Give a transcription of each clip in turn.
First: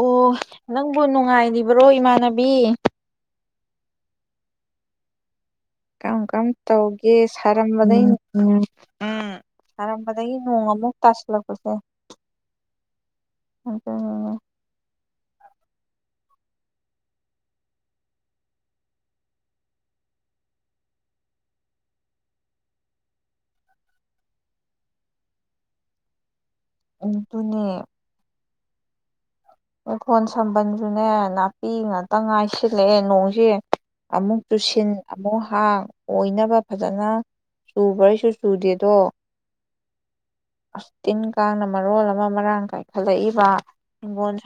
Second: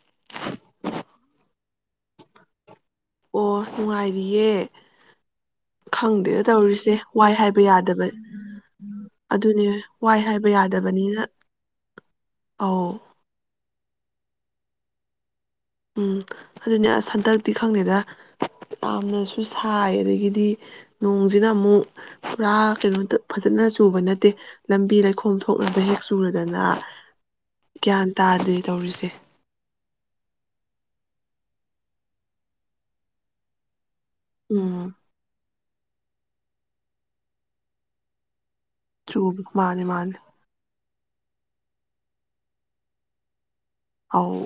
ꯑꯣ ꯅꯪꯕꯨ ꯅꯨꯡꯉꯥꯏꯔꯤꯕ꯭ꯔꯣ ꯏꯃꯥꯟꯅꯕꯤ ꯑꯣ ꯅꯨꯡꯉꯥꯏꯔꯤꯌꯦ ꯀꯔꯝ ꯈꯪꯗꯦꯗ ꯀꯔꯝ ꯇꯧꯔꯤꯁꯦ ꯇꯧꯒꯦ ꯋꯥꯏ ꯍꯥꯏꯕ ꯌꯥꯗꯕ ꯁꯥꯔꯝꯕꯗꯒꯤ ꯎꯝ ꯑꯗꯨꯅꯦ ꯋꯥꯏ ꯁꯥꯔꯝꯕꯗꯒꯤ ꯍꯥꯏꯕ ꯅꯣꯡ ꯑꯃꯨꯛ ꯌꯥꯗꯕꯅꯤꯅ ꯇꯥꯁꯤꯜꯂꯛꯄꯁꯦ ꯑꯧ ꯎꯝ ꯎꯝ ꯑꯗꯨꯅꯦ ꯑꯁ ꯍꯟꯗꯛꯇꯤ ꯈꯪꯗꯦꯗ ꯌꯥꯝꯅꯁꯨ ꯁꯥꯏ ꯑꯗꯒꯤꯗꯤ ꯅꯣꯡꯁꯤꯅ ꯑꯃꯨꯛ ꯄꯨꯔꯥ ꯀꯩꯅꯣꯝ ꯐꯖꯅ ꯆꯨꯕ ꯅꯠꯇꯦ ꯂꯝꯕꯤ ꯂꯩꯈꯣꯝ ꯊꯣꯛꯅꯕꯅꯕ ꯍꯦꯛ ꯆꯨꯔ ꯑꯗꯨꯅ ꯑꯗꯨꯅꯦ ꯒ꯭ꯌꯥꯟ ꯇꯥꯗꯦ ꯇꯧꯔꯤꯁꯦ ꯏꯈꯣꯟ ꯁꯝꯕꯟꯁꯨꯅꯦ ꯅꯥꯄꯤ ꯉꯥꯛꯇ ꯉꯥꯏꯁꯤꯜꯂꯛꯑꯦ ꯅꯣꯡꯁꯦ ꯑꯃꯨꯛ ꯇꯨꯁꯤꯟ ꯎꯝ ꯑꯃꯨꯛ ꯊꯥꯡ ꯑꯣꯏꯅꯕ ꯐꯖꯅ ꯆꯨꯕ꯭ꯔꯁꯨ ꯆꯨꯕ ꯃꯥꯅꯦ ꯃꯥꯅꯦ ꯇꯤꯟ ꯀꯥꯡꯅ ꯃꯔꯣꯜ ꯑꯃ ꯃꯔꯥꯡ ꯀꯥꯏꯈꯠꯂꯛꯏꯕ ꯑꯧ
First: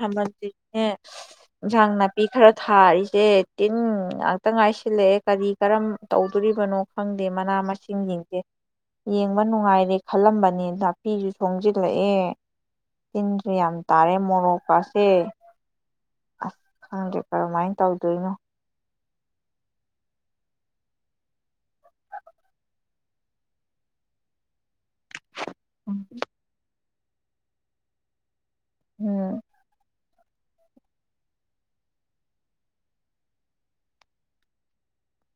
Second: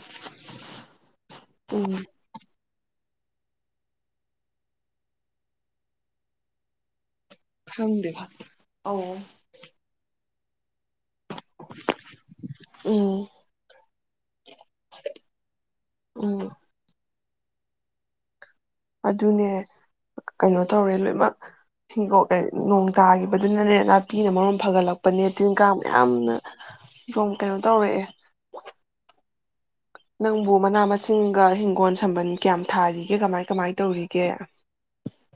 ꯅꯦ ꯏꯟꯁꯥꯡ ꯎꯝ ꯅꯥꯄꯤ ꯈꯔ ꯊꯥ ꯊꯔꯤꯁꯦ ꯇꯤꯟ ꯉꯥꯛꯇ ꯉꯥꯏꯁꯤꯜꯂꯛꯑꯦ ꯀꯔꯤ ꯀꯔꯝ ꯇꯧꯗꯣꯔꯤꯕꯅꯣ ꯈꯪꯗꯦ ꯃꯅꯥ ꯃꯁꯤꯡ ꯈꯪꯗꯦ ꯌꯦꯡꯗꯦ ꯑꯧ ꯌꯦꯡꯕ ꯅꯨꯡꯉꯥꯏꯔꯦ ꯈꯜꯂꯝꯕꯅꯦ ꯅ ꯅ ꯄꯤꯁꯨ ꯁꯣꯡꯁꯤꯜꯂꯛꯑꯦ ꯎꯝ ꯆꯤꯟꯁꯦ ꯌꯥꯝ ꯇꯔꯦ ꯃꯔꯣꯛ ꯀ ꯑꯦ ꯑꯁ ꯎꯝ ꯈꯪꯗꯦ ꯀꯔꯝꯃꯥꯏꯅ ꯇꯧꯗꯣꯏꯅꯣ ꯑꯗꯨꯅꯦ ꯀꯩꯅꯣ ꯇꯧꯔꯦ ꯂꯣꯏꯃꯛ ꯍꯤꯒꯣꯛ ꯑꯦ ꯅꯣꯡ ꯇꯥꯈꯤꯕꯗꯨꯅꯅꯦ ꯅꯥꯄꯤꯅ ꯃꯔꯣꯝ ꯐꯒꯠꯂꯛ ꯄꯅꯦ ꯇꯤꯟ ꯀꯥꯡ ꯃꯌꯥꯝꯅ ꯀꯩꯅꯣ ꯇꯧꯔꯛꯑꯦ ꯎꯝ ꯅꯪꯕꯨ ꯃꯅꯥ ꯃꯁꯤꯡꯒ ꯍꯤꯡꯒꯣꯜ ꯁꯝꯕꯜ ꯀꯌꯥꯝ ꯊꯥꯔꯤꯒꯦ ꯀꯃꯥꯏ ꯀꯃꯥꯏ ꯇꯧꯔꯤꯒꯦ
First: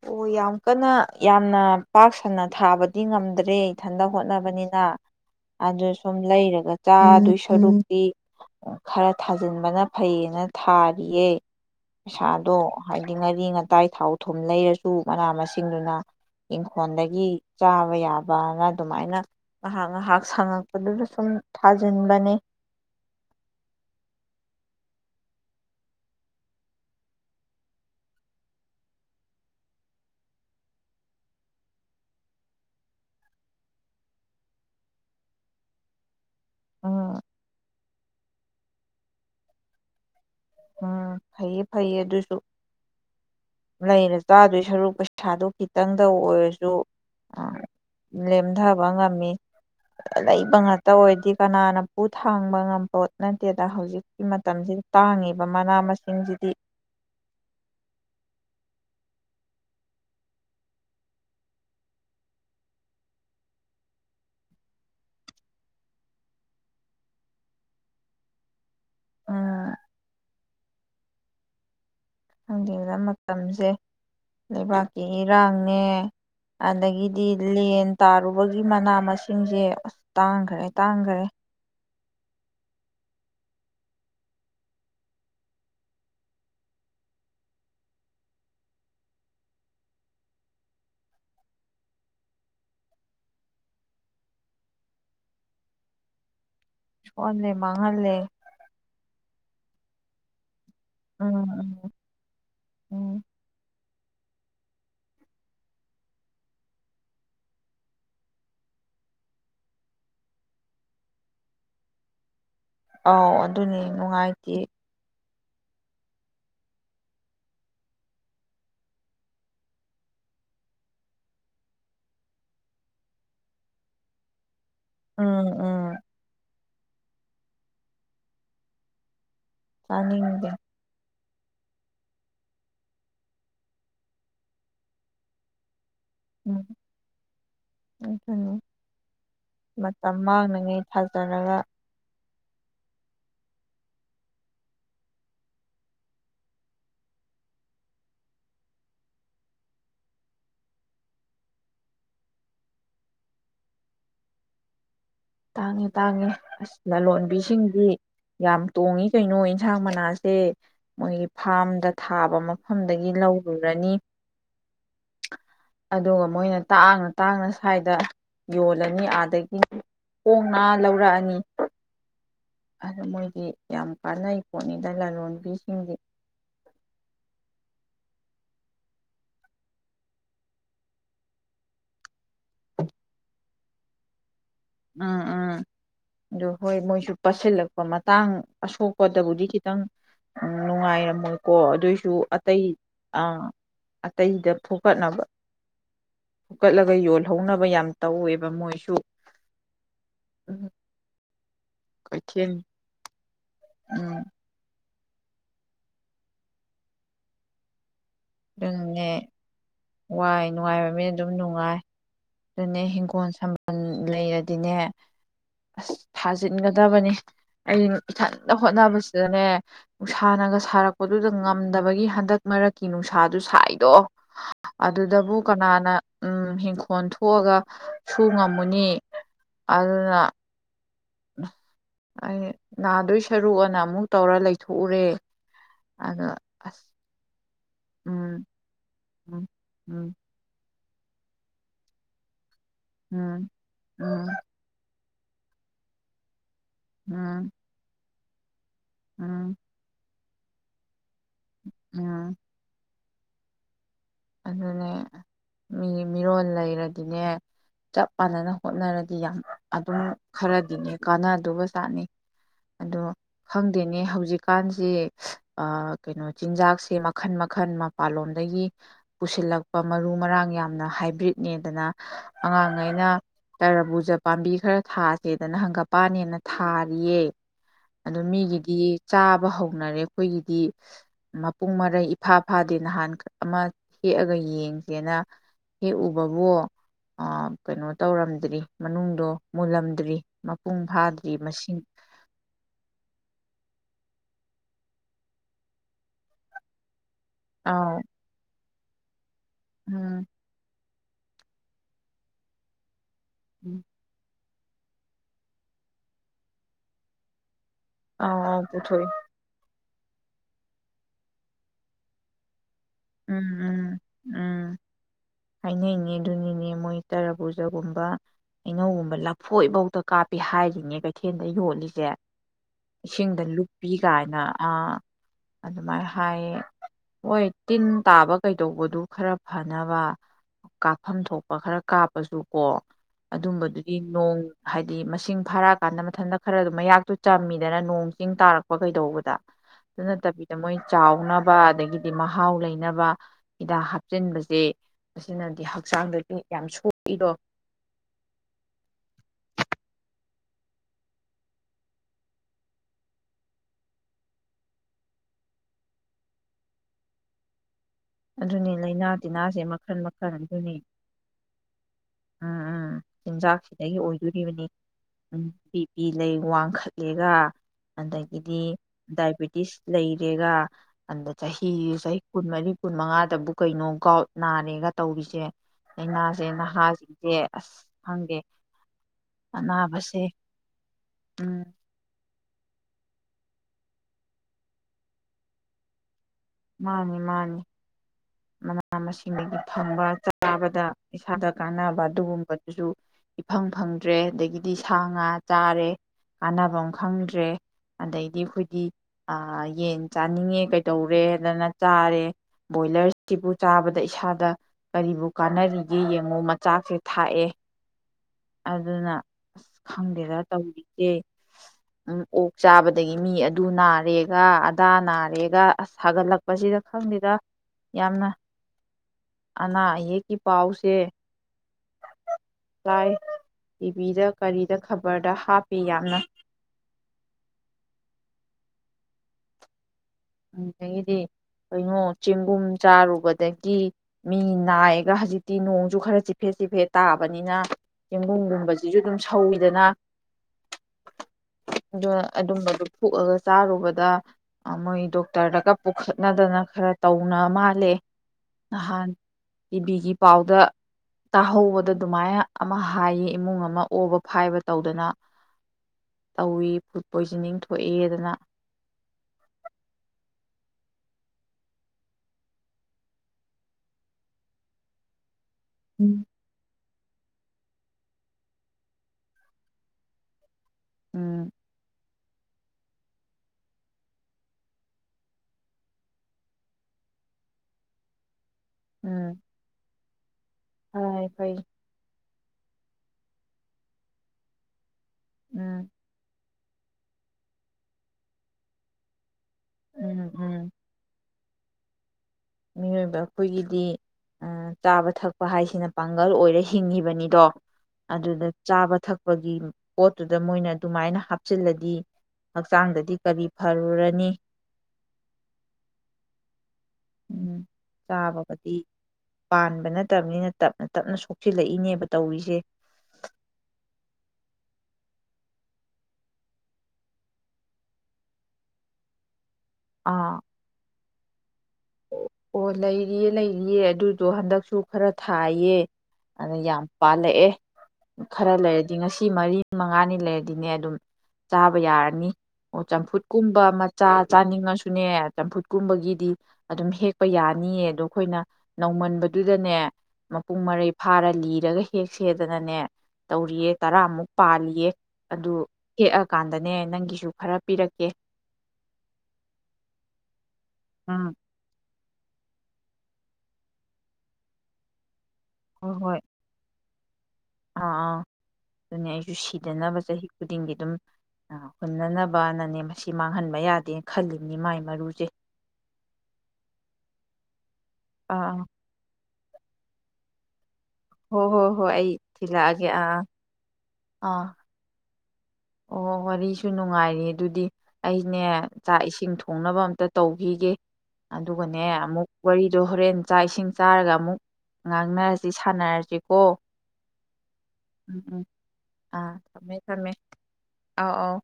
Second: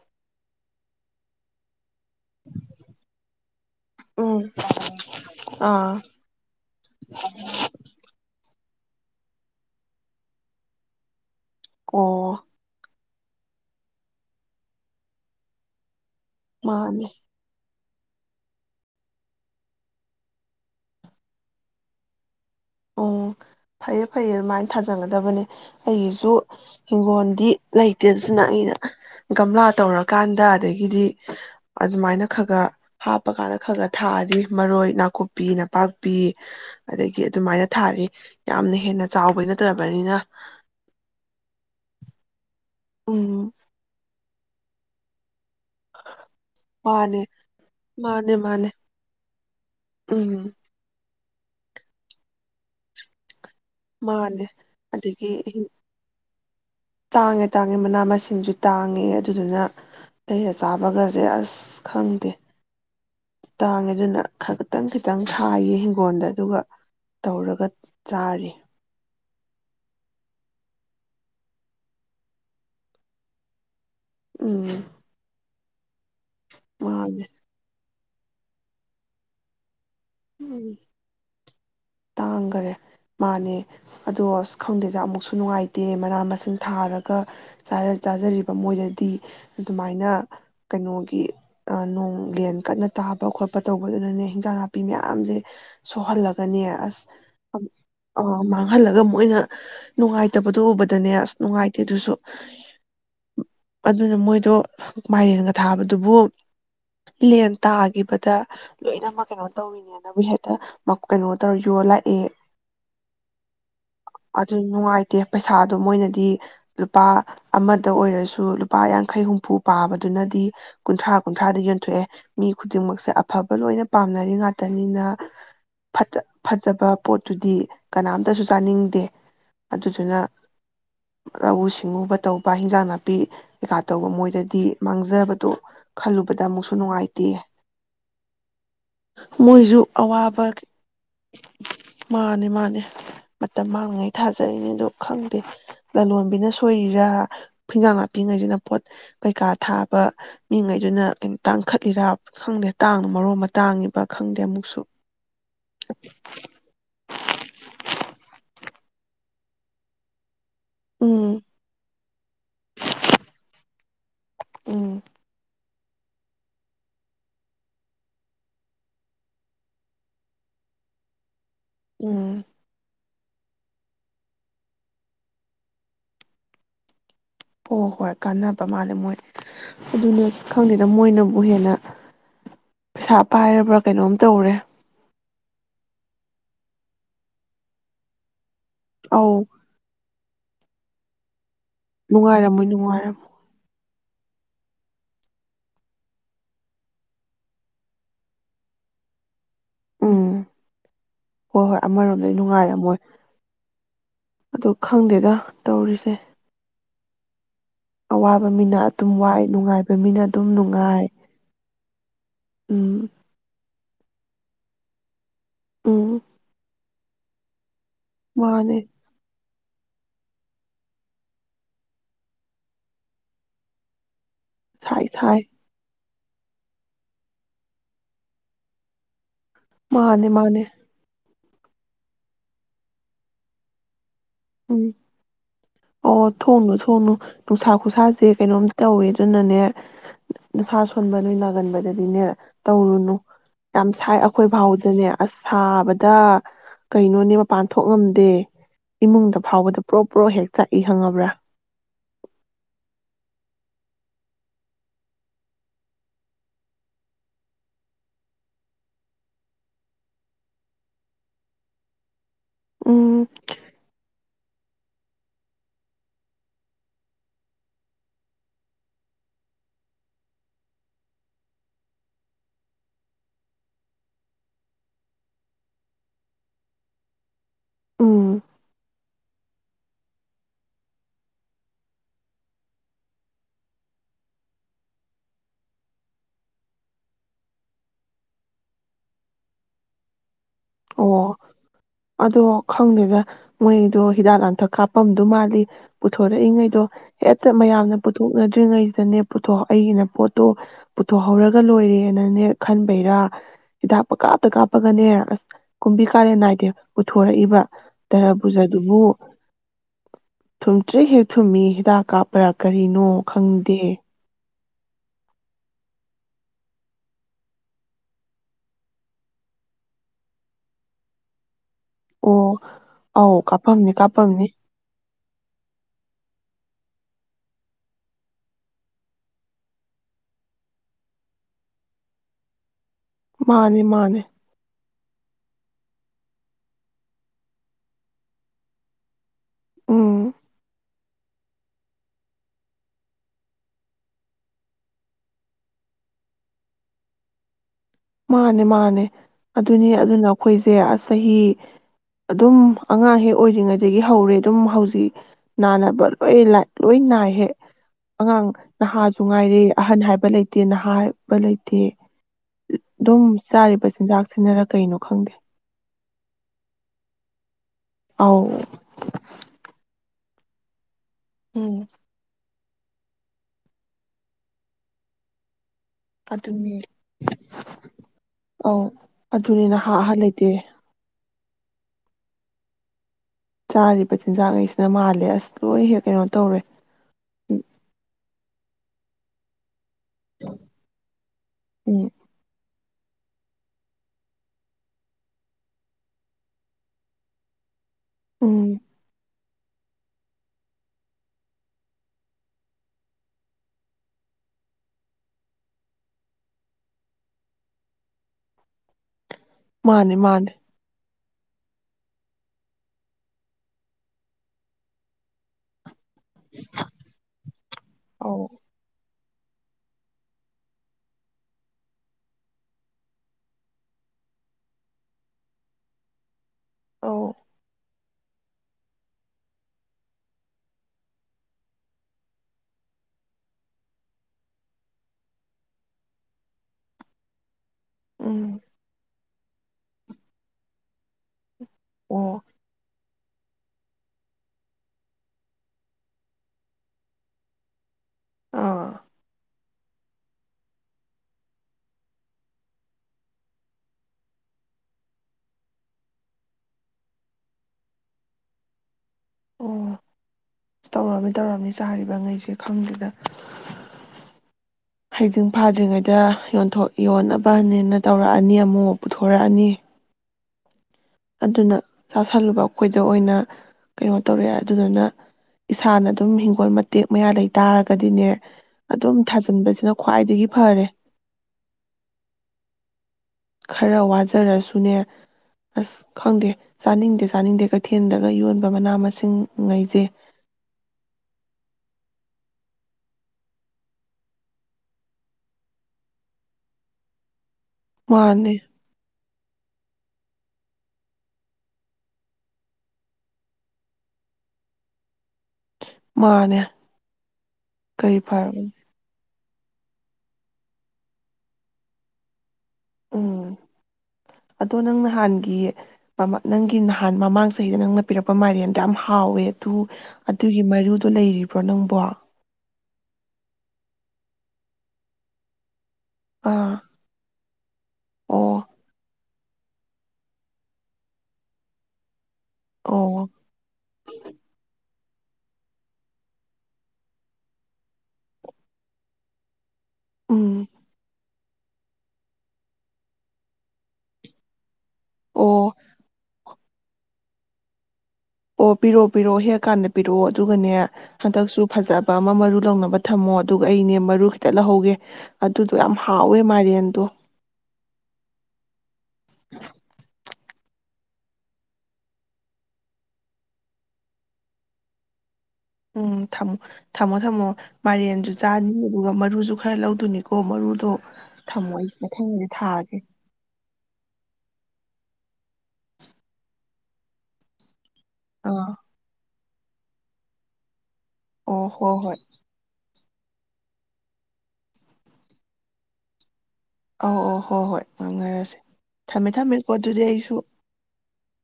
ꯑꯣ ꯌꯥꯝ ꯀꯟꯅ ꯌꯥꯝꯅ ꯄꯥꯛ ꯁꯟꯅ ꯊꯥꯕꯗꯤ ꯉꯝꯗ꯭ꯔꯦ ꯏꯊꯟꯇ ꯎꯝ ꯍꯣꯠꯅꯕꯅꯤꯅ ꯑꯗꯨ ꯑꯥ ꯁꯨꯝ ꯂꯩꯔꯒ ꯆꯥ ꯗꯨꯏ ꯁꯔꯨꯛꯇꯤ ꯈꯔ ꯊꯥꯖꯤꯟꯕꯅ ꯐꯩꯌꯦꯅ ꯊꯥꯔꯤꯌꯦ ꯑꯣ ꯄꯩꯁꯥꯗꯣ ꯍꯥꯏꯗꯤ ꯉꯥꯔꯤ ꯉꯇꯥꯏ ꯊꯥꯎ ꯊꯨꯝ ꯂꯩꯔꯁꯨ ꯃꯅꯥ ꯃꯁꯤꯡꯗꯨꯅ ꯏꯟ ꯃꯥꯅꯦ ꯈꯣꯟꯗꯒꯤ ꯆꯥꯕ ꯌꯥꯕꯅ ꯑꯗꯨꯃꯥꯏꯅ ꯉꯥꯏꯍꯥꯛ ꯉꯥꯏꯍꯥꯛ ꯁꯪꯉꯛꯄꯗꯨꯗ ꯁꯨꯝ ꯊꯥꯖꯤꯟꯕꯅꯤ ꯎꯝ ꯐꯩꯌꯦ ꯐꯩꯌꯦ ꯑꯗꯨꯃꯥꯏꯅ ꯊꯥꯖꯟꯒꯗꯕꯅꯤ ꯑꯩꯒꯤꯁꯨ ꯍꯤꯡꯒꯣꯜꯗꯤ ꯂꯩꯇꯦ ꯑꯗꯨꯅ ꯑꯩꯅ ꯒꯝꯂꯥ ꯇꯧꯔꯀꯥꯟꯗ ꯑꯗꯒꯤꯗꯤ ꯑꯗꯨꯃꯥꯏꯅ ꯈꯒ ꯍꯥꯞꯄ ꯀꯥꯟꯗ ꯈꯒ ꯊꯥꯔꯤ ꯃꯔꯣꯏ ꯅꯥꯀꯨꯞꯄꯤ ꯅꯄꯥꯛꯄꯤ ꯎꯝ ꯑꯗꯒꯤ ꯑꯗꯨꯃꯥꯏꯅ ꯊꯥꯔꯤ ꯌꯥꯝꯅ ꯍꯦꯟꯅ ꯆꯥꯎꯕ ꯅꯠꯇꯔꯕꯅꯤꯅ ꯎꯝ ꯐꯩꯌꯦ ꯐꯩꯌꯦ ꯑꯗꯨꯁꯨ ꯎꯝ ꯂꯩꯔ ꯆꯥꯗꯣꯏ ꯁꯔꯨꯛ ꯄꯩꯁꯥꯗꯣ ꯈꯤꯇꯪꯗ ꯑꯣꯏꯔꯁꯨ ꯃꯥꯅꯦ ꯃꯥꯅꯦ ꯃꯥꯅꯦ ꯂꯦꯝꯊꯕ ꯉꯝꯃꯤ ꯎꯝ ꯂꯩꯕ ꯉꯥꯛꯇ ꯑꯣꯏꯗꯤ ꯀꯅꯥꯅ ꯄꯨ ꯊꯥꯡꯕ ꯉꯝꯄꯣꯠꯅꯠ ꯗꯦꯗꯥ ꯍꯧꯖꯤꯛꯀꯤ ꯃꯥꯅꯦ ꯃꯇꯝꯁꯤꯗ ꯑꯗꯒꯤ ꯇꯥꯡꯉꯤꯕ ꯃꯃꯅꯥ ꯃꯁꯤꯡꯁꯤꯗꯤ ꯇꯥꯡꯉꯦ ꯇꯥꯡꯉꯦ ꯃꯅꯥ ꯃꯁꯤꯡꯁꯨ ꯇꯥꯡꯉꯦ ꯑꯗꯨꯗꯨꯅ ꯂꯩꯔ ꯆꯥꯕꯒꯁꯦ ꯑꯁ ꯈꯪꯗꯦ ꯇꯥꯡꯉꯦ ꯑꯗꯨꯅ ꯈꯛꯇꯪ ꯈꯤꯇꯪ ꯊꯥꯏꯌꯦ ꯍꯤꯡꯒꯣꯜꯗ ꯑꯗꯨꯒ ꯇꯧꯔꯒ ꯆꯥꯔꯤ ꯎꯝ ꯈꯪꯗꯦꯗ ꯃꯇꯝꯖꯦ ꯎꯝ ꯂꯩꯕꯥꯛꯀꯤ ꯏꯔꯥꯡ ꯃꯦ ꯃꯥꯅꯦ ꯑꯗꯒꯤꯗꯤ ꯂꯦꯟ ꯇꯥꯔꯨꯕꯒꯤ ꯃꯅꯥ ꯃꯁꯤꯡꯖꯦ ꯎꯝ ꯇꯥꯡꯈ꯭ꯔꯦ ꯇꯥꯡꯈ꯭ꯔꯦ ꯇꯥꯡꯈꯔꯦ ꯃꯥꯅꯦ ꯑꯗꯣ ꯑꯁ ꯈꯪꯗꯦꯗ ꯑꯃꯨꯛꯁꯨ ꯅꯨꯡꯉꯥꯏꯇꯦ ꯃꯅꯥ ꯃꯁꯤꯡ ꯊꯥꯔꯒ ꯆꯥꯖ ꯆꯥꯖꯔꯤꯕ ꯃꯣꯏꯗꯗꯤ ꯑꯗꯨꯃꯥꯏꯅ ꯀꯩꯅꯣꯒꯤ ꯅꯣꯡ ꯂꯦꯟ ꯀꯟꯅ ꯇꯥꯕ ꯈꯣꯠꯄ ꯇꯧꯕꯗꯨꯅꯅꯦ ꯍꯤꯟꯖꯥꯡ ꯅꯥ ꯄꯤ ꯃꯌꯥꯝꯁꯦ ꯁꯣꯛꯍꯜꯂꯒꯅꯦ ꯑꯁ ꯁꯣꯜꯂꯦ ꯃꯥꯡꯍꯜꯂꯦ ꯑꯝ ꯃꯥꯡꯍꯜꯂꯒ ꯃꯣꯏꯅ ꯅꯨꯡꯉꯥꯏꯇꯕꯗꯣ ꯎꯕ ꯗꯅꯦ ꯑꯁ ꯎꯝ ꯅꯨꯡꯉꯥꯏꯇꯦ ꯎꯝ ꯑꯗꯨꯁꯨ ꯎꯝ ꯑꯗꯨꯅ ꯃꯣꯏꯗꯣ ꯃꯥꯏꯔꯦꯟꯒ ꯊꯥꯕꯗꯨꯕꯨ ꯂꯦꯟ ꯇꯥꯈꯤꯕꯗ ꯂꯣꯏꯅꯃꯛ ꯀꯩꯅꯣ ꯇꯧꯋꯤꯅꯦꯅꯕꯨ ꯍꯦꯛꯇ ꯀꯩꯅꯣ ꯇꯧꯔ ꯌꯣꯜꯂꯥꯛꯑꯦ ꯑꯧ ꯑꯗꯨꯅꯤ ꯑꯗꯨ ꯅꯨꯡꯉꯥꯏꯇꯦ ꯅꯨꯡꯉꯥꯏꯇꯦ ꯄꯩꯁꯥꯗꯣ ꯃꯣꯏꯅꯗꯤ ꯂꯨꯄꯥ ꯑꯃꯗ ꯑꯣꯏꯔꯁꯨ ꯑꯗꯨ ꯂꯨꯄꯥ ꯌꯥꯡꯈꯩ ꯍꯨꯝꯐꯨ ꯄꯥꯕꯗꯨꯅꯗꯤ ꯀꯨꯟꯊ꯭ꯔꯥ ꯀꯨꯟꯊ꯭ꯔꯥꯗ ꯌꯣꯟꯊꯣꯛꯑꯦ ꯃꯤ ꯈꯨꯗꯤꯡꯃꯛꯁꯦ ꯑꯐꯕ ꯂꯣꯏꯅ ꯄꯥꯝꯅꯔꯤ ꯉꯥ ꯐꯠꯇꯅꯤꯅ ꯎꯝ ꯎꯝ ꯐꯠꯇ ꯇꯕ ꯄꯣꯠꯇꯨꯗꯤ ꯀꯅꯥꯝꯇꯁꯨ ꯆꯥꯅꯤꯡꯗꯦ ꯑꯗꯨꯗꯨꯅ ꯇꯥꯅꯤꯡꯗꯦ ꯂꯧꯎ ꯁꯤꯡꯎꯕ ꯇꯧꯕ ꯍꯤꯟꯖꯥꯡ ꯅꯥꯄꯤ ꯄꯤ ꯀꯩꯀꯥ ꯇꯧꯕ ꯃꯣꯏꯗꯗꯤ ꯃꯥꯡꯖꯕꯗꯣ ꯈꯜꯂꯨꯕꯗ ꯎꯝ ꯑꯃꯨꯛꯁꯨ ꯅꯨꯡꯉꯥꯏꯇꯦ ꯑꯗꯨꯅꯤ ꯃꯣꯏꯁꯨ ꯃꯇꯝ ꯑꯋꯥꯕ ꯃꯥꯡꯅꯉꯩ ꯊꯥꯖꯔꯒ ꯃꯥꯅꯦ ꯃꯥꯅꯦ ꯃꯇꯝ ꯃꯥꯡꯉꯩ ꯊꯥꯖꯔꯤꯅꯦ ꯑꯗꯣ ꯈꯪꯗꯦ ꯂꯂꯣꯟꯕꯤꯅ ꯁꯣꯏꯔꯤꯔꯥ ꯐꯤꯟꯖꯥꯡ ꯅꯥꯄꯤꯉꯩꯁꯤꯅ ꯄꯣꯠ ꯀꯩꯀꯥ ꯊꯥꯕ ꯃꯤꯉꯩꯗꯨꯅ ꯀꯩ ꯇꯥꯡꯈꯠꯂꯤꯔꯥ ꯈꯪꯗꯦ ꯇꯥꯡꯅ ꯃꯔꯣꯟ ꯑꯃ ꯇꯥꯡꯉꯤꯕ ꯈꯪꯗꯦ ꯑꯃꯨꯛꯁꯨ ꯇꯥꯡꯉꯦ ꯇꯥꯡꯉꯦ ꯑꯁ ꯂꯂꯣꯟꯕꯤꯁꯤꯡꯗꯤ ꯌꯥꯝ ꯇꯣꯡꯉꯤ ꯀꯩꯅꯣ ꯏꯟꯁꯥꯡ ꯃꯅꯥꯁꯦ ꯃꯣꯏꯒꯤ ꯎꯝ ꯐꯥꯝꯗ ꯊꯥꯕ ꯃꯐꯝꯗꯒꯤ ꯂꯧꯔꯨꯔꯅꯤ ꯎꯝ ꯑꯗꯨꯒ ꯃꯣꯏꯅ ꯇꯥꯡꯅ ꯇꯥꯡꯅ ꯁ꯭ꯋꯥꯏꯗ ꯌꯣꯜꯂꯅꯤ ꯑꯥꯗꯒꯤ ꯍꯣꯡꯅ ꯂꯧꯔꯛꯑꯅꯤ ꯎꯝ ꯃꯣꯏꯗꯤ ꯌꯥꯝ ꯀꯥꯟꯅꯩ ꯄꯣꯠꯅꯤꯗ ꯂꯂꯣꯟꯕꯤꯁꯤꯡꯗꯤ ꯑꯣ ꯍꯣꯏ ꯀꯥꯟꯅꯕ ꯃꯥꯜꯂꯦ ꯃꯣꯏ ꯑꯗꯨꯅ ꯈꯪꯗꯦꯗ ꯃꯣꯏꯅꯕꯨ ꯍꯦꯟꯅ ꯄꯩꯁꯥ ꯄꯥꯏꯔꯕ꯭ꯔꯥ ꯀꯩꯅꯣꯝ ꯇꯧꯔꯦ ꯎꯝ ꯎꯝ ꯑꯗꯨ ꯍꯣꯏ ꯃꯣꯏꯁꯨ ꯄꯁꯤꯜꯂꯛꯄ ꯃꯇꯥꯡ ꯑꯧ ꯑꯁꯣꯛꯄꯗꯕꯨꯗꯤ ꯈꯤꯇꯪ ꯎꯝ ꯅꯨꯡꯉꯥꯏꯔꯝꯃꯣꯏ ꯀꯣ ꯑꯗꯨꯏꯁꯨ ꯑꯇꯩ ꯅꯨꯡꯉꯥꯏꯔꯝꯃꯣꯏ ꯅꯨꯡꯉꯥꯏꯔꯝꯃꯣꯏ ꯑꯥ ꯑꯇꯩꯗ ꯐꯨꯀꯠꯅꯕ ꯐꯨꯀꯠꯂꯒ ꯌꯣꯜꯍꯧꯅꯕ ꯌꯥꯝ ꯇꯧꯋꯦꯕ ꯃꯣꯏꯁꯨ ꯎꯝ ꯍꯣꯏ ꯍꯣꯏ ꯑꯃꯔꯣꯝꯗ ꯅꯨꯡꯉꯥꯏꯔꯝꯃꯣꯏ ꯎꯝ ꯑꯗꯣ ꯈꯪꯗꯦꯗ ꯇꯧꯔꯤꯁꯦ ꯑꯋꯥꯕ ꯃꯤꯅ ꯑꯗꯨꯅꯅꯦ ꯑꯗꯨꯝ ꯋꯥꯏ ꯅꯨꯡꯉꯥꯏꯕ ꯃꯤꯅ ꯋꯥꯏ ꯑꯗꯨꯝ ꯅꯨꯡꯉꯥꯏꯕ ꯃꯤ ꯅꯨꯡꯉꯥꯏ ꯑꯗꯨꯝ ꯅꯨꯡꯉꯥꯏ ꯑꯗꯨꯅꯦ ꯎꯝ ꯍꯤꯡꯒꯣꯟ ꯁꯝ ꯂꯩꯔꯗꯤꯅꯦ ꯑꯁ ꯎꯝ ꯊꯥꯖꯤꯟꯒ ꯗꯕꯅꯤ ꯑꯩ ꯏꯊꯟꯅ ꯃꯥꯅꯦ ꯍꯣꯠꯅꯕꯁꯤꯗꯅꯦ ꯅꯨꯡꯁꯥꯅꯒ ꯁꯥꯔꯛꯄꯗꯨꯗ ꯉꯝꯗꯕꯒꯤ ꯍꯟꯗꯛ ꯃꯔꯛꯀꯤ ꯅꯨꯡꯁꯥ ꯁꯥꯖꯨ ꯁꯥꯏꯗꯣ ꯁꯥꯏ ꯑꯗꯨꯗꯕꯨ ꯁꯥꯏ ꯀꯅꯥꯅ ꯎꯝ ꯏꯪꯈꯣꯜ ꯊꯣꯛꯑꯒ ꯁꯨ ꯉꯝꯃꯨꯅꯤ ꯑꯗꯨꯅ ꯃꯥꯅꯦ ꯃꯥꯅꯦ ꯑꯩ ꯅꯥꯗꯣꯏ ꯁꯔꯨꯛꯑꯅ ꯑꯃꯨꯛ ꯇꯧꯔ ꯎꯝ ꯂꯩꯊꯣꯛꯎꯔꯦ ꯑꯗꯣ ꯑꯣ ꯊꯣꯛꯎꯅꯨ ꯑꯁ ꯊꯣꯛꯎꯅꯨ ꯅꯨꯡꯁꯥ ꯈꯨꯁꯥꯁꯦ ꯎꯝ ꯀꯩꯅꯣꯃ ꯇꯧꯋꯦ ꯎꯝ ꯗꯨꯅꯅꯦ ꯎꯝ ꯁꯥ ꯁꯣꯟꯕ ꯅꯣꯏ ꯅꯥꯒꯟꯕꯗꯗꯤꯅꯦ ꯇꯧꯔꯨꯅꯨ ꯎꯝ ꯌꯥꯝ ꯁꯥꯏ ꯎꯝ ꯑꯈꯣꯏ ꯐꯥꯎꯗꯅꯦ ꯑꯁꯥꯕꯗ ꯀꯩꯅꯣꯅꯦ ꯎꯝ ꯃꯄꯥꯟ ꯊꯣꯛꯉꯝꯗꯦ ꯗꯦ ꯏꯃꯨꯡꯗ ꯎꯝ ꯐꯥꯎꯕꯗ ꯄ꯭ꯔꯣꯞ ꯄ꯭ꯔꯣ ꯍꯦꯛ ꯆꯥꯛꯏ ꯈꯪꯉꯕ꯭ꯔꯥ ꯎꯝ ꯑꯗꯨꯅꯦ ꯃꯤ ꯃꯤꯔꯣꯜ ꯂꯩꯔꯗꯤꯅꯦ ꯆꯞ ꯃꯥꯟꯅꯅ ꯍꯣꯠꯅꯔꯗꯤ ꯌꯥꯝ ꯑꯗꯨꯝ ꯈꯔꯗꯤꯅꯦ ꯀꯥꯟꯅꯗꯣꯕ ꯖꯥꯠꯅꯤ ꯑꯗꯣ ꯎꯝ ꯈꯪꯗꯦꯅꯦ ꯍꯧꯖꯤꯛꯀꯥꯟꯁꯤ ꯀꯩꯅꯣ ꯆꯤꯟꯖꯥꯛꯁꯦ ꯃꯈꯜ ꯃꯈꯜ ꯃꯄꯥꯟꯂꯣꯝꯗꯒꯤ ꯄꯨꯁꯤꯜꯂꯛꯄ ꯃꯔꯨ ꯃꯔꯥꯡ ꯌꯥꯝꯅ ꯍꯥꯏꯕ꯭ꯔꯤꯠꯅꯦꯗꯅ ꯑꯉꯥꯡꯉꯩꯅ ꯇꯔꯕꯨꯖ ꯄꯥꯝꯕꯤ ꯈꯔ ꯊꯥꯁꯦꯗꯅ ꯍꯪꯒꯄꯥꯟꯅꯦꯅ ꯊꯥꯔꯤꯌꯦ ꯑꯗꯣ ꯎꯝ ꯃꯤꯒꯤꯗꯤ ꯆꯥꯕ ꯍꯧꯅꯔꯦ ꯑꯩꯈꯣꯏꯒꯤꯗꯤ ꯃꯄꯨꯡ ꯃꯔꯩ ꯏꯐꯥ ꯐꯥꯗꯦ ꯅꯍꯥꯟ ꯑꯃ ꯍꯦꯛꯑꯒ ꯌꯦꯡꯒꯦꯅ ꯍꯦꯛꯎꯕꯕꯨ ꯀꯩꯅꯣ ꯇꯧꯔꯝꯗ꯭ꯔꯤ ꯃꯅꯨꯡꯗꯣ ꯃꯨꯜꯂꯝꯗ꯭ꯔꯤ ꯃꯄꯨꯡ ꯑꯣ ꯐꯥꯗ꯭ꯔꯤ ꯃꯁꯤꯡ ꯑꯗꯣ ꯈꯪꯗꯦꯗ ꯃꯣꯏꯗꯣ ꯍꯤꯗꯥꯛ ꯂꯥꯡꯊꯛ ꯀꯥꯞꯄꯝꯗꯣ ꯃꯥꯜꯂꯤ ꯄꯨꯊꯣꯔꯛꯏꯉꯩꯗꯣ ꯍꯦꯛꯇ ꯑꯥꯎ ꯃꯌꯥꯝꯅ ꯄꯨꯊꯣꯛꯅꯗ꯭ꯔꯤꯉꯩ ꯑ [unintelligible] ꯄꯨꯊꯣꯛ ꯑꯩꯒꯤꯅ ꯎꯝ ꯄꯣꯠꯇꯣ ꯄꯨꯊꯣꯛꯍꯧꯔꯒ ꯂꯣꯏꯔꯦꯅꯅꯦ ꯈꯟꯕꯩꯔꯥ ꯍꯤꯗꯥꯛ ꯄꯀꯥꯞꯇ ꯀꯥꯥꯞ ꯄꯒꯅꯦ ꯑꯁ ꯀꯨꯝꯕꯤ ꯀꯥꯔꯦꯟ ꯅꯥꯏꯗꯦ ꯄꯨꯊꯣꯔꯛꯏꯕ ꯑꯥꯎ ꯑꯥꯎ ꯇꯔꯕꯨꯖꯥ ꯗꯨꯕꯨ ꯄꯨꯊꯣꯛꯏ ꯊꯨꯝꯇ꯭ꯔꯤꯛ ꯍꯦꯛ ꯊꯨꯝꯃꯤ ꯍꯤꯗꯥꯛ ꯀꯥꯞꯄꯔ ꯀꯔꯤꯅꯣ ꯎꯝ ꯈꯪꯗꯦ ꯎꯝ ꯎꯝ ꯍꯥꯏꯅꯩꯅꯦ ꯑꯗꯨꯅꯤꯅꯦ ꯃꯣꯏ ꯇꯔꯕꯨꯖꯒꯨꯝꯕ ꯑꯩꯅꯧꯒꯨꯝꯕ ꯂꯐꯣꯏꯐꯧꯗ ꯀꯥꯞꯄꯤ ꯍꯥꯏꯔꯤꯅꯦ ꯀꯩꯊꯦꯜꯗ ꯌꯣꯜꯂꯤꯁꯦ ꯁꯦ ꯑꯣ ꯑꯧ ꯏꯁꯤꯡꯗ ꯂꯨꯞꯄꯤ ꯀꯥꯞꯐꯝꯅꯤ ꯀꯥꯏꯅ ꯀꯥꯞꯐꯝꯅꯤ ꯑ ꯑꯗꯨꯃꯥꯏꯅ ꯍꯥꯏ ꯑꯣꯏ ꯇꯤꯟ ꯇꯥꯕ ꯀꯩꯗꯧꯕꯗꯨ ꯈꯔ ꯐꯅꯕ ꯀꯥꯞꯐꯝ ꯊꯣꯛꯄ ꯈꯔ ꯀꯥꯞꯄꯁꯨ ꯀꯣ ꯃꯥꯅꯦ ꯑꯗꯨꯝꯕꯗꯨꯗꯤ ꯃꯥꯅꯦ ꯅꯣꯡ ꯍꯥꯏꯗꯤ ꯍꯥꯏꯗꯤ ꯃꯁꯤꯡ ꯐꯥꯔꯛ ꯑꯀꯥꯟꯗ ꯃꯊꯟꯇ ꯈꯔ ꯑꯗꯨꯝ ꯃꯌꯥꯛꯇꯨ ꯆꯝꯃꯤꯗꯅ ꯅꯣꯡ ꯆꯤꯡ ꯇꯥꯔꯛꯄ ꯀꯩꯗꯧꯕꯗ ꯑꯗꯨ ꯎꯝ ꯅꯠꯇꯕꯤꯗ ꯃꯣꯏ ꯆꯥꯎꯅꯕ ꯑꯗꯒꯤꯗꯤ ꯃꯍꯥꯎ ꯂꯩꯅꯕ ꯍꯤꯗꯥꯛ ꯍꯥꯞꯆꯤꯟꯕꯁꯦ ꯑꯁꯤꯅꯗꯤ ꯍꯛꯆꯥꯡꯗꯗꯤ ꯌꯥꯝ ꯁꯣꯛꯏꯗꯣ ꯃꯥꯅꯦ ꯃꯥꯅꯦ ꯑꯗꯨꯅꯤ ꯑꯗꯨꯅ ꯑꯩꯈꯣꯏꯁꯦ ꯑꯁ ꯆꯍꯤ ꯑꯗꯨꯝ ꯑꯉꯥꯡ ꯍꯦꯛ ꯑꯣꯏꯔꯤꯉꯩꯗꯒꯤ ꯍꯧꯔꯦ ꯑꯗꯨꯝ ꯍꯧꯖꯤꯛ ꯅꯥꯟꯅꯕ ꯂꯣꯏ ꯂ ꯂꯣꯏ ꯅꯥꯏ ꯍꯦꯛ ꯑꯉꯥꯡ ꯑꯗꯨꯅꯤ ꯂꯥꯏꯅꯥ ꯅꯍꯥꯁꯨ ꯇꯤꯟꯅꯥꯁꯦ ꯉꯥꯏꯔꯦ ꯃꯈꯜ ꯑꯍꯟ ꯍꯥꯏꯕ ꯃꯈꯜ ꯂꯩꯇꯦ ꯑꯗꯨꯅꯤ ꯅꯍꯥ ꯍꯥꯏꯕ ꯂꯩꯇꯦ ꯎꯝ ꯎꯝ ꯑꯗꯨꯝ ꯆꯥꯔꯤꯕ ꯆꯤꯟꯖꯥꯛꯁꯤꯗꯒꯤ ꯑꯣꯏꯗꯣꯔꯤꯕꯅꯤ ꯆꯤꯟꯖꯥꯛꯁꯤꯅꯔ ꯀꯩꯅꯣ ꯈꯪꯗꯦ ꯕꯤ ꯄꯤ ꯂꯩ ꯋꯥꯡꯈꯠꯂꯦꯒ ꯑꯥꯎ ꯑꯗꯒꯤꯗꯤ ꯗꯥꯏꯕꯤꯇꯤꯁ ꯂꯩ ꯑꯦꯒꯥ ꯑꯗ ꯆ ꯆꯍꯤ ꯎꯝ ꯍ ꯆꯁ ꯀꯨꯟꯃꯅꯤ ꯀ꯭ ꯀꯨꯟ ꯃꯉꯥꯗꯕꯨ ꯀꯩꯅꯣ ꯒꯥꯎꯠ ꯅꯥꯔꯦꯒ ꯇꯧꯔꯤꯁꯦ ꯂꯥꯏꯅꯥꯁꯦ ꯑꯗꯨꯅꯦ ꯅꯍꯥꯁꯤꯡꯁꯦ ꯑꯁ ꯈꯪꯗꯦ ꯑꯧ ꯑꯗꯨꯅꯦ ꯅꯍꯥ ꯑꯍꯜ ꯑꯅꯥꯕꯁꯦ ꯂꯩꯇꯦ ꯎꯝ ꯆꯥꯔꯤꯕ ꯆꯤꯟꯖꯥꯛꯉꯩꯁꯤꯅ ꯃꯥꯜꯂꯦ ꯑꯁ ꯂꯣꯏ ꯍꯦꯛ ꯀꯩꯅꯣ ꯇꯧꯔꯦ ꯃꯥꯅꯦ ꯃꯥꯅꯤ ꯃꯅꯥ ꯃꯁꯤꯡꯗꯒꯤ ꯊꯝꯕ ꯆꯥꯕꯗ ꯏꯁꯥꯗ ꯀꯥꯟꯅꯕ ꯎꯝ ꯑꯗꯨꯒꯨꯝꯕ ꯑꯗꯨꯨ ꯏꯐꯪ ꯐꯪꯗ꯭ꯔꯦ ꯑꯗꯒꯤꯗꯤ ꯁꯥ ꯉꯥ ꯆꯥꯔꯦ ꯀꯥꯅꯐꯝ ꯈꯪꯗ꯭ꯔꯦ ꯑꯗꯩꯗꯤ ꯎꯝ ꯑꯩꯈꯣꯏꯗꯤ ꯌꯦꯟ ꯆꯥꯅꯤꯡꯉꯦ ꯀꯩꯗꯧꯔꯦ ꯐꯗꯅ ꯆꯥꯔꯦ ꯕꯣꯏꯂꯔꯁꯤꯕꯨ ꯆꯥꯕꯗ ꯏꯁꯥꯗ ꯀꯔꯤꯕꯨ ꯀꯥꯟꯅꯔꯤꯒꯦ ꯌꯦꯡꯉꯨ ꯃꯆꯥꯛꯁꯦ ꯊꯥꯛꯑꯦ ꯑꯗꯨꯅ ꯑꯁ ꯃꯥꯅꯦ ꯈꯪꯗꯦꯗ ꯃꯥꯅꯦ ꯇꯧꯔꯤꯁꯦ ꯑꯣꯛ ꯆꯥꯕꯗꯒꯤ ꯃꯤ ꯑꯗꯨ ꯅꯥꯔꯦꯒ ꯑꯗꯥ ꯅꯥꯔꯦꯒ ꯑꯁ ꯁꯥꯒꯠꯂꯛꯄꯁꯤꯗ ꯈꯪꯗꯦꯗ ꯌꯥꯝꯅ ꯑꯧ ꯑꯅꯥ ꯑꯌꯦꯛꯀꯤ ꯄꯥꯎꯁꯦ ꯆꯥꯏ ꯇꯤꯚꯤꯗ ꯀꯔꯤꯗ ꯈꯕꯔꯗ ꯍꯥꯞꯄꯤ ꯌꯥꯝꯅ ꯑ ꯑꯗꯨꯗꯒꯤꯗꯤ ꯀꯩꯅꯣ ꯆꯦꯡꯒꯨꯝ ꯆꯥꯔꯨꯕꯗꯒꯤ ꯃꯤ ꯅꯥꯏꯔꯒ ꯍꯧꯖꯤꯛꯇꯤ ꯅꯣꯡꯁꯨ ꯈꯔ ꯆꯤꯐꯦꯠ ꯆꯤꯐꯦꯠ ꯇꯥꯕꯅꯤꯅ ꯎꯝ ꯆꯦꯡꯒꯣꯡꯒꯨꯝꯕꯁꯤꯁꯨ ꯑꯗꯨꯝ ꯁꯧꯤꯗꯅ ꯑ ꯑꯣ ꯑꯗꯨꯝꯕꯗꯨ ꯊꯣꯛꯑꯒ ꯆꯥꯔꯨꯕꯗ ꯃꯣꯏ ꯗꯣꯛꯇꯔꯗꯒ ꯄꯨꯈꯠꯅꯗꯅ ꯈꯔ ꯇꯧꯅ ꯃꯥꯜꯂꯦ ꯑꯥ ꯅꯍꯥꯟ ꯏꯤꯚꯤꯒꯤ ꯄꯥꯎꯗ ꯇꯥꯍꯧꯕꯗ ꯑꯗꯨꯃꯥꯏꯅ ꯑꯃ ꯍꯥꯏꯌꯦ ꯏꯃꯨꯡ ꯑꯃ ꯑꯣꯕ ꯐꯥꯏꯕ ꯇꯧꯗꯅ ꯇꯧꯏꯤ ꯐꯨꯗ ꯄꯣꯏꯖꯟꯅꯤꯡ ꯊꯣꯛꯏꯗꯅ ꯑꯁ ꯇꯧꯔꯛꯑꯕꯅꯤ ꯇꯧꯔꯛꯑꯝꯅꯤ ꯆꯥꯔꯤꯕ ꯉꯩꯁꯦ ꯈꯪꯗ꯭ꯔꯤꯗ ꯍꯤꯡ ꯐꯥꯗ꯭ꯔꯤꯉꯩꯗ ꯎꯝ ꯌꯣꯟꯊꯣꯛ ꯌꯣꯟꯅꯕꯅꯦꯅ ꯇꯧꯔꯛꯑꯅꯤ ꯑꯃꯨ ꯄꯨꯊꯣꯔꯛꯑꯅꯤ ꯎꯝ ꯑꯗꯨꯅ ꯆꯥꯁꯜꯂꯨꯕ ꯑꯩꯈꯣꯏꯗ ꯑꯣꯏꯅ ꯀꯩꯅꯣ ꯇꯧꯔꯦ ꯑꯗꯨꯗꯨꯅ ꯏꯁꯥꯅ ꯑꯗꯨꯝ ꯍꯤꯡꯒꯣꯜ ꯃꯇꯦꯛ ꯃꯌꯥ ꯂꯩꯇꯥꯥꯔꯒꯗꯤꯅꯦ ꯑꯗꯨꯝ ꯊꯥꯖꯤꯟꯕꯁꯤꯅ ꯈ꯭ꯋꯥꯏꯗꯒꯤ ꯐꯔꯦ ꯑ ꯐꯥꯏ ꯈꯔ ꯋꯥꯖꯔꯁꯨꯅꯦ ꯎꯝ ꯑꯁ ꯈꯥꯡꯗꯦ ꯆꯥꯅꯤꯡꯗꯦ ꯆꯥꯅꯤꯡꯗꯦ ꯀꯩꯊꯦꯜꯗꯒ ꯌꯣꯟꯕ ꯃꯅꯥ ꯃꯁꯤꯡ ꯉꯩꯁꯦ ꯎꯝ ꯎꯝ ꯃꯤꯑꯣꯏꯕ ꯑꯩꯈꯣꯏꯒꯤꯗꯤ ꯑꯥ ꯆꯥꯕ ꯊꯛꯄ ꯍꯥꯏꯁꯤꯅ ꯄꯥꯡꯒꯜ ꯑꯣꯏꯔ ꯍꯤꯡꯉꯤꯕꯅꯤꯗꯣ ꯑꯗꯨꯗ ꯃꯥꯅꯦ ꯆꯥꯕ ꯊꯛ ꯄꯒꯤ ꯄꯣꯠꯇꯨꯗ ꯃꯣꯏꯅ ꯑꯗꯨꯃꯥꯏꯅ ꯍꯥꯞꯆꯤꯜꯂꯗꯤ ꯍꯛꯆꯥꯡꯗꯗꯤ ꯀꯔꯤ ꯐꯔꯨꯔꯅꯤ ꯃꯥꯅꯦ ꯎꯝ ꯀꯔꯤ ꯐꯔꯕꯅꯣ ꯆꯥꯕꯒꯗꯤ ꯄꯥꯟꯕ ꯅꯠꯇꯕꯅꯤꯅ ꯇꯞꯅ ꯇꯞꯅ ꯁꯣꯛꯆꯤꯜꯂꯛꯏꯅꯦꯕ ꯇꯧꯔꯤꯁꯦ ꯎꯝ ꯑꯗꯣ ꯅꯪ ꯅꯍꯥꯟꯒꯤ ꯅꯪꯒꯤ ꯅꯍꯥꯟ ꯃꯃꯥꯡ ꯆꯍꯤꯗ ꯅꯪꯅ ꯄꯤꯔꯛꯄ ꯃꯥꯏꯔꯦꯟꯗꯣ ꯌꯥꯝ ꯍꯥꯎꯋꯦ ꯑꯗꯨ ꯑꯥ ꯑꯗꯨꯒꯤ ꯃꯔꯨꯗꯣ ꯂꯩꯔꯤ ꯄꯣꯅꯪꯕ ꯑꯣ ꯂꯩꯔꯤꯌꯦ ꯂꯩꯔꯤꯌꯦ ꯑꯗꯨꯗꯣ ꯍꯟꯗꯛꯁꯨ ꯈꯔ ꯊꯥꯏꯌꯦ ꯑꯗꯨ ꯑꯥ ꯌꯥꯝ ꯄꯥꯜꯂꯛꯑꯦ ꯈꯔ ꯑꯣ ꯂꯩꯔꯗꯤ ꯉꯁꯤ ꯁꯤ ꯃꯔꯤ ꯃꯉꯥꯅꯤ ꯂꯩꯔꯗꯤꯅꯦ ꯑꯗꯨꯝ ꯆꯥꯕ ꯌꯥꯔꯅꯤ ꯑꯣ ꯆꯝꯐꯨꯠ ꯀꯨꯝꯕ ꯃꯆꯥ ꯆꯥꯅꯤꯡꯉꯁꯨ ꯗꯨꯅꯦ ꯆꯝꯐꯨꯠꯀꯨꯝꯕꯒꯤꯗꯤ ꯑꯗꯨꯝ ꯍꯦꯛꯄ ꯌꯥꯅꯤꯌꯦ ꯑꯗꯨ ꯑꯈꯣꯏꯅ ꯅꯧꯃꯟꯕꯗꯨꯗꯅꯦ ꯃꯄꯨꯡ ꯎꯝ ꯃꯔꯩ ꯐꯥꯔ ꯂꯤ ꯐꯖꯒ ꯍꯦꯛ ꯁꯦꯗꯅꯅꯦ ꯇꯧꯔꯤꯌꯦ ꯇꯔꯥꯃꯨꯛ ꯄꯥꯜꯂꯤꯌꯦ ꯑꯗꯨ ꯑꯣ ꯍꯦꯛꯑꯀꯥꯟꯗ ꯅꯦ ꯅꯪꯒꯤꯁꯨ ꯈꯔ ꯄꯤꯔꯛꯀꯦ ꯑꯣ ꯄꯤꯔꯛꯑꯣ ꯄꯤꯔꯛꯑꯣ ꯍꯦꯛꯑꯀꯥꯟꯗ ꯄꯤꯔꯛꯑꯣ ꯑꯗꯨꯒꯅꯦ ꯎꯝ ꯍꯗꯛꯁꯨ ꯐꯖꯕ ꯂꯄꯥ ꯑꯃ ꯃꯔꯨ ꯂꯧꯅꯕ ꯊꯝꯃꯣ ꯑꯗꯨꯒ ꯑꯩꯅꯦ ꯃꯔꯨ ꯈꯤꯇ ꯂꯧꯍꯧꯒꯦ ꯑꯗꯨꯗꯣ ꯍꯣꯏ ꯌꯥꯝ ꯍꯣꯏ ꯍꯥꯎꯋꯦ ꯃꯥꯏꯔꯦꯟꯗꯣ ꯑꯥ ꯑꯥ ꯑꯗꯨꯅꯤ ꯑꯩꯁꯨ ꯁꯤꯗꯅꯕ ꯆꯍꯤ ꯈꯨꯗꯤꯡꯒꯤ ꯑꯗꯨꯝ ꯍꯨꯟꯅꯅꯕꯅꯅꯦ ꯃꯁꯤ ꯃꯥꯡꯍꯟꯕ ꯌꯥꯗꯦꯅ ꯈꯜꯂꯤꯕꯅꯤ ꯃꯥꯏ ꯃꯔꯨꯁꯦ ꯎꯝ ꯊꯝꯃꯣ ꯊꯝꯃꯣ ꯊꯝꯃꯣ ꯃꯥꯏꯔꯦꯟꯁꯨ ꯑꯥ ꯑꯥ ꯆꯥꯅꯤ ꯑꯗꯨꯒ ꯃꯔꯨꯁꯨ ꯈꯔ ꯂꯧꯗꯣꯏꯅꯤꯀꯣ ꯃꯔꯨꯗꯣ ꯍꯣꯏ ꯍꯣ ꯊꯝꯃꯣ ꯍꯣꯏ ꯑꯩ ꯊꯤ ꯃꯊꯪꯗꯗꯤ ꯂꯛꯑꯒꯦ ꯊꯥꯒꯦ ꯑꯥ ꯑꯥ ꯑꯣ ꯋꯥꯔꯤꯁꯨ ꯅꯨꯡꯉꯥꯏꯔꯤ ꯑꯗꯨꯗꯤ ꯑꯩꯅꯦ ꯑꯥ ꯆꯥꯛ ꯏꯁꯤꯡ ꯊ ꯍꯣꯡꯅꯕ ꯑꯝꯇ ꯇꯧꯈꯤꯒꯦ ꯑꯣ ꯑꯗꯨꯒꯅꯦ ꯍꯣ ꯍꯣꯏ ꯑꯃꯨꯛ ꯋꯥꯔꯤꯗꯣ ꯍꯣꯔꯦꯟ ꯆꯥꯛ ꯏꯁꯤꯡ ꯆꯥꯔꯒ ꯑꯃꯨꯛ ꯉꯥꯡꯅꯔꯁꯤ ꯁꯥꯟꯅꯔꯁꯤꯀꯣ ꯑꯧ ꯑꯧ ꯍꯣ ꯍꯣꯏ ꯎꯝ ꯎꯝ ꯉꯥꯡꯅꯔꯁꯤ ꯊꯝꯃꯦ ꯑꯥ ꯊꯝꯃꯦꯀꯣ ꯑꯗꯨꯗꯤ ꯊꯝꯃꯦ ꯑꯩꯁꯨ ꯑꯥꯎ ꯑꯥꯎ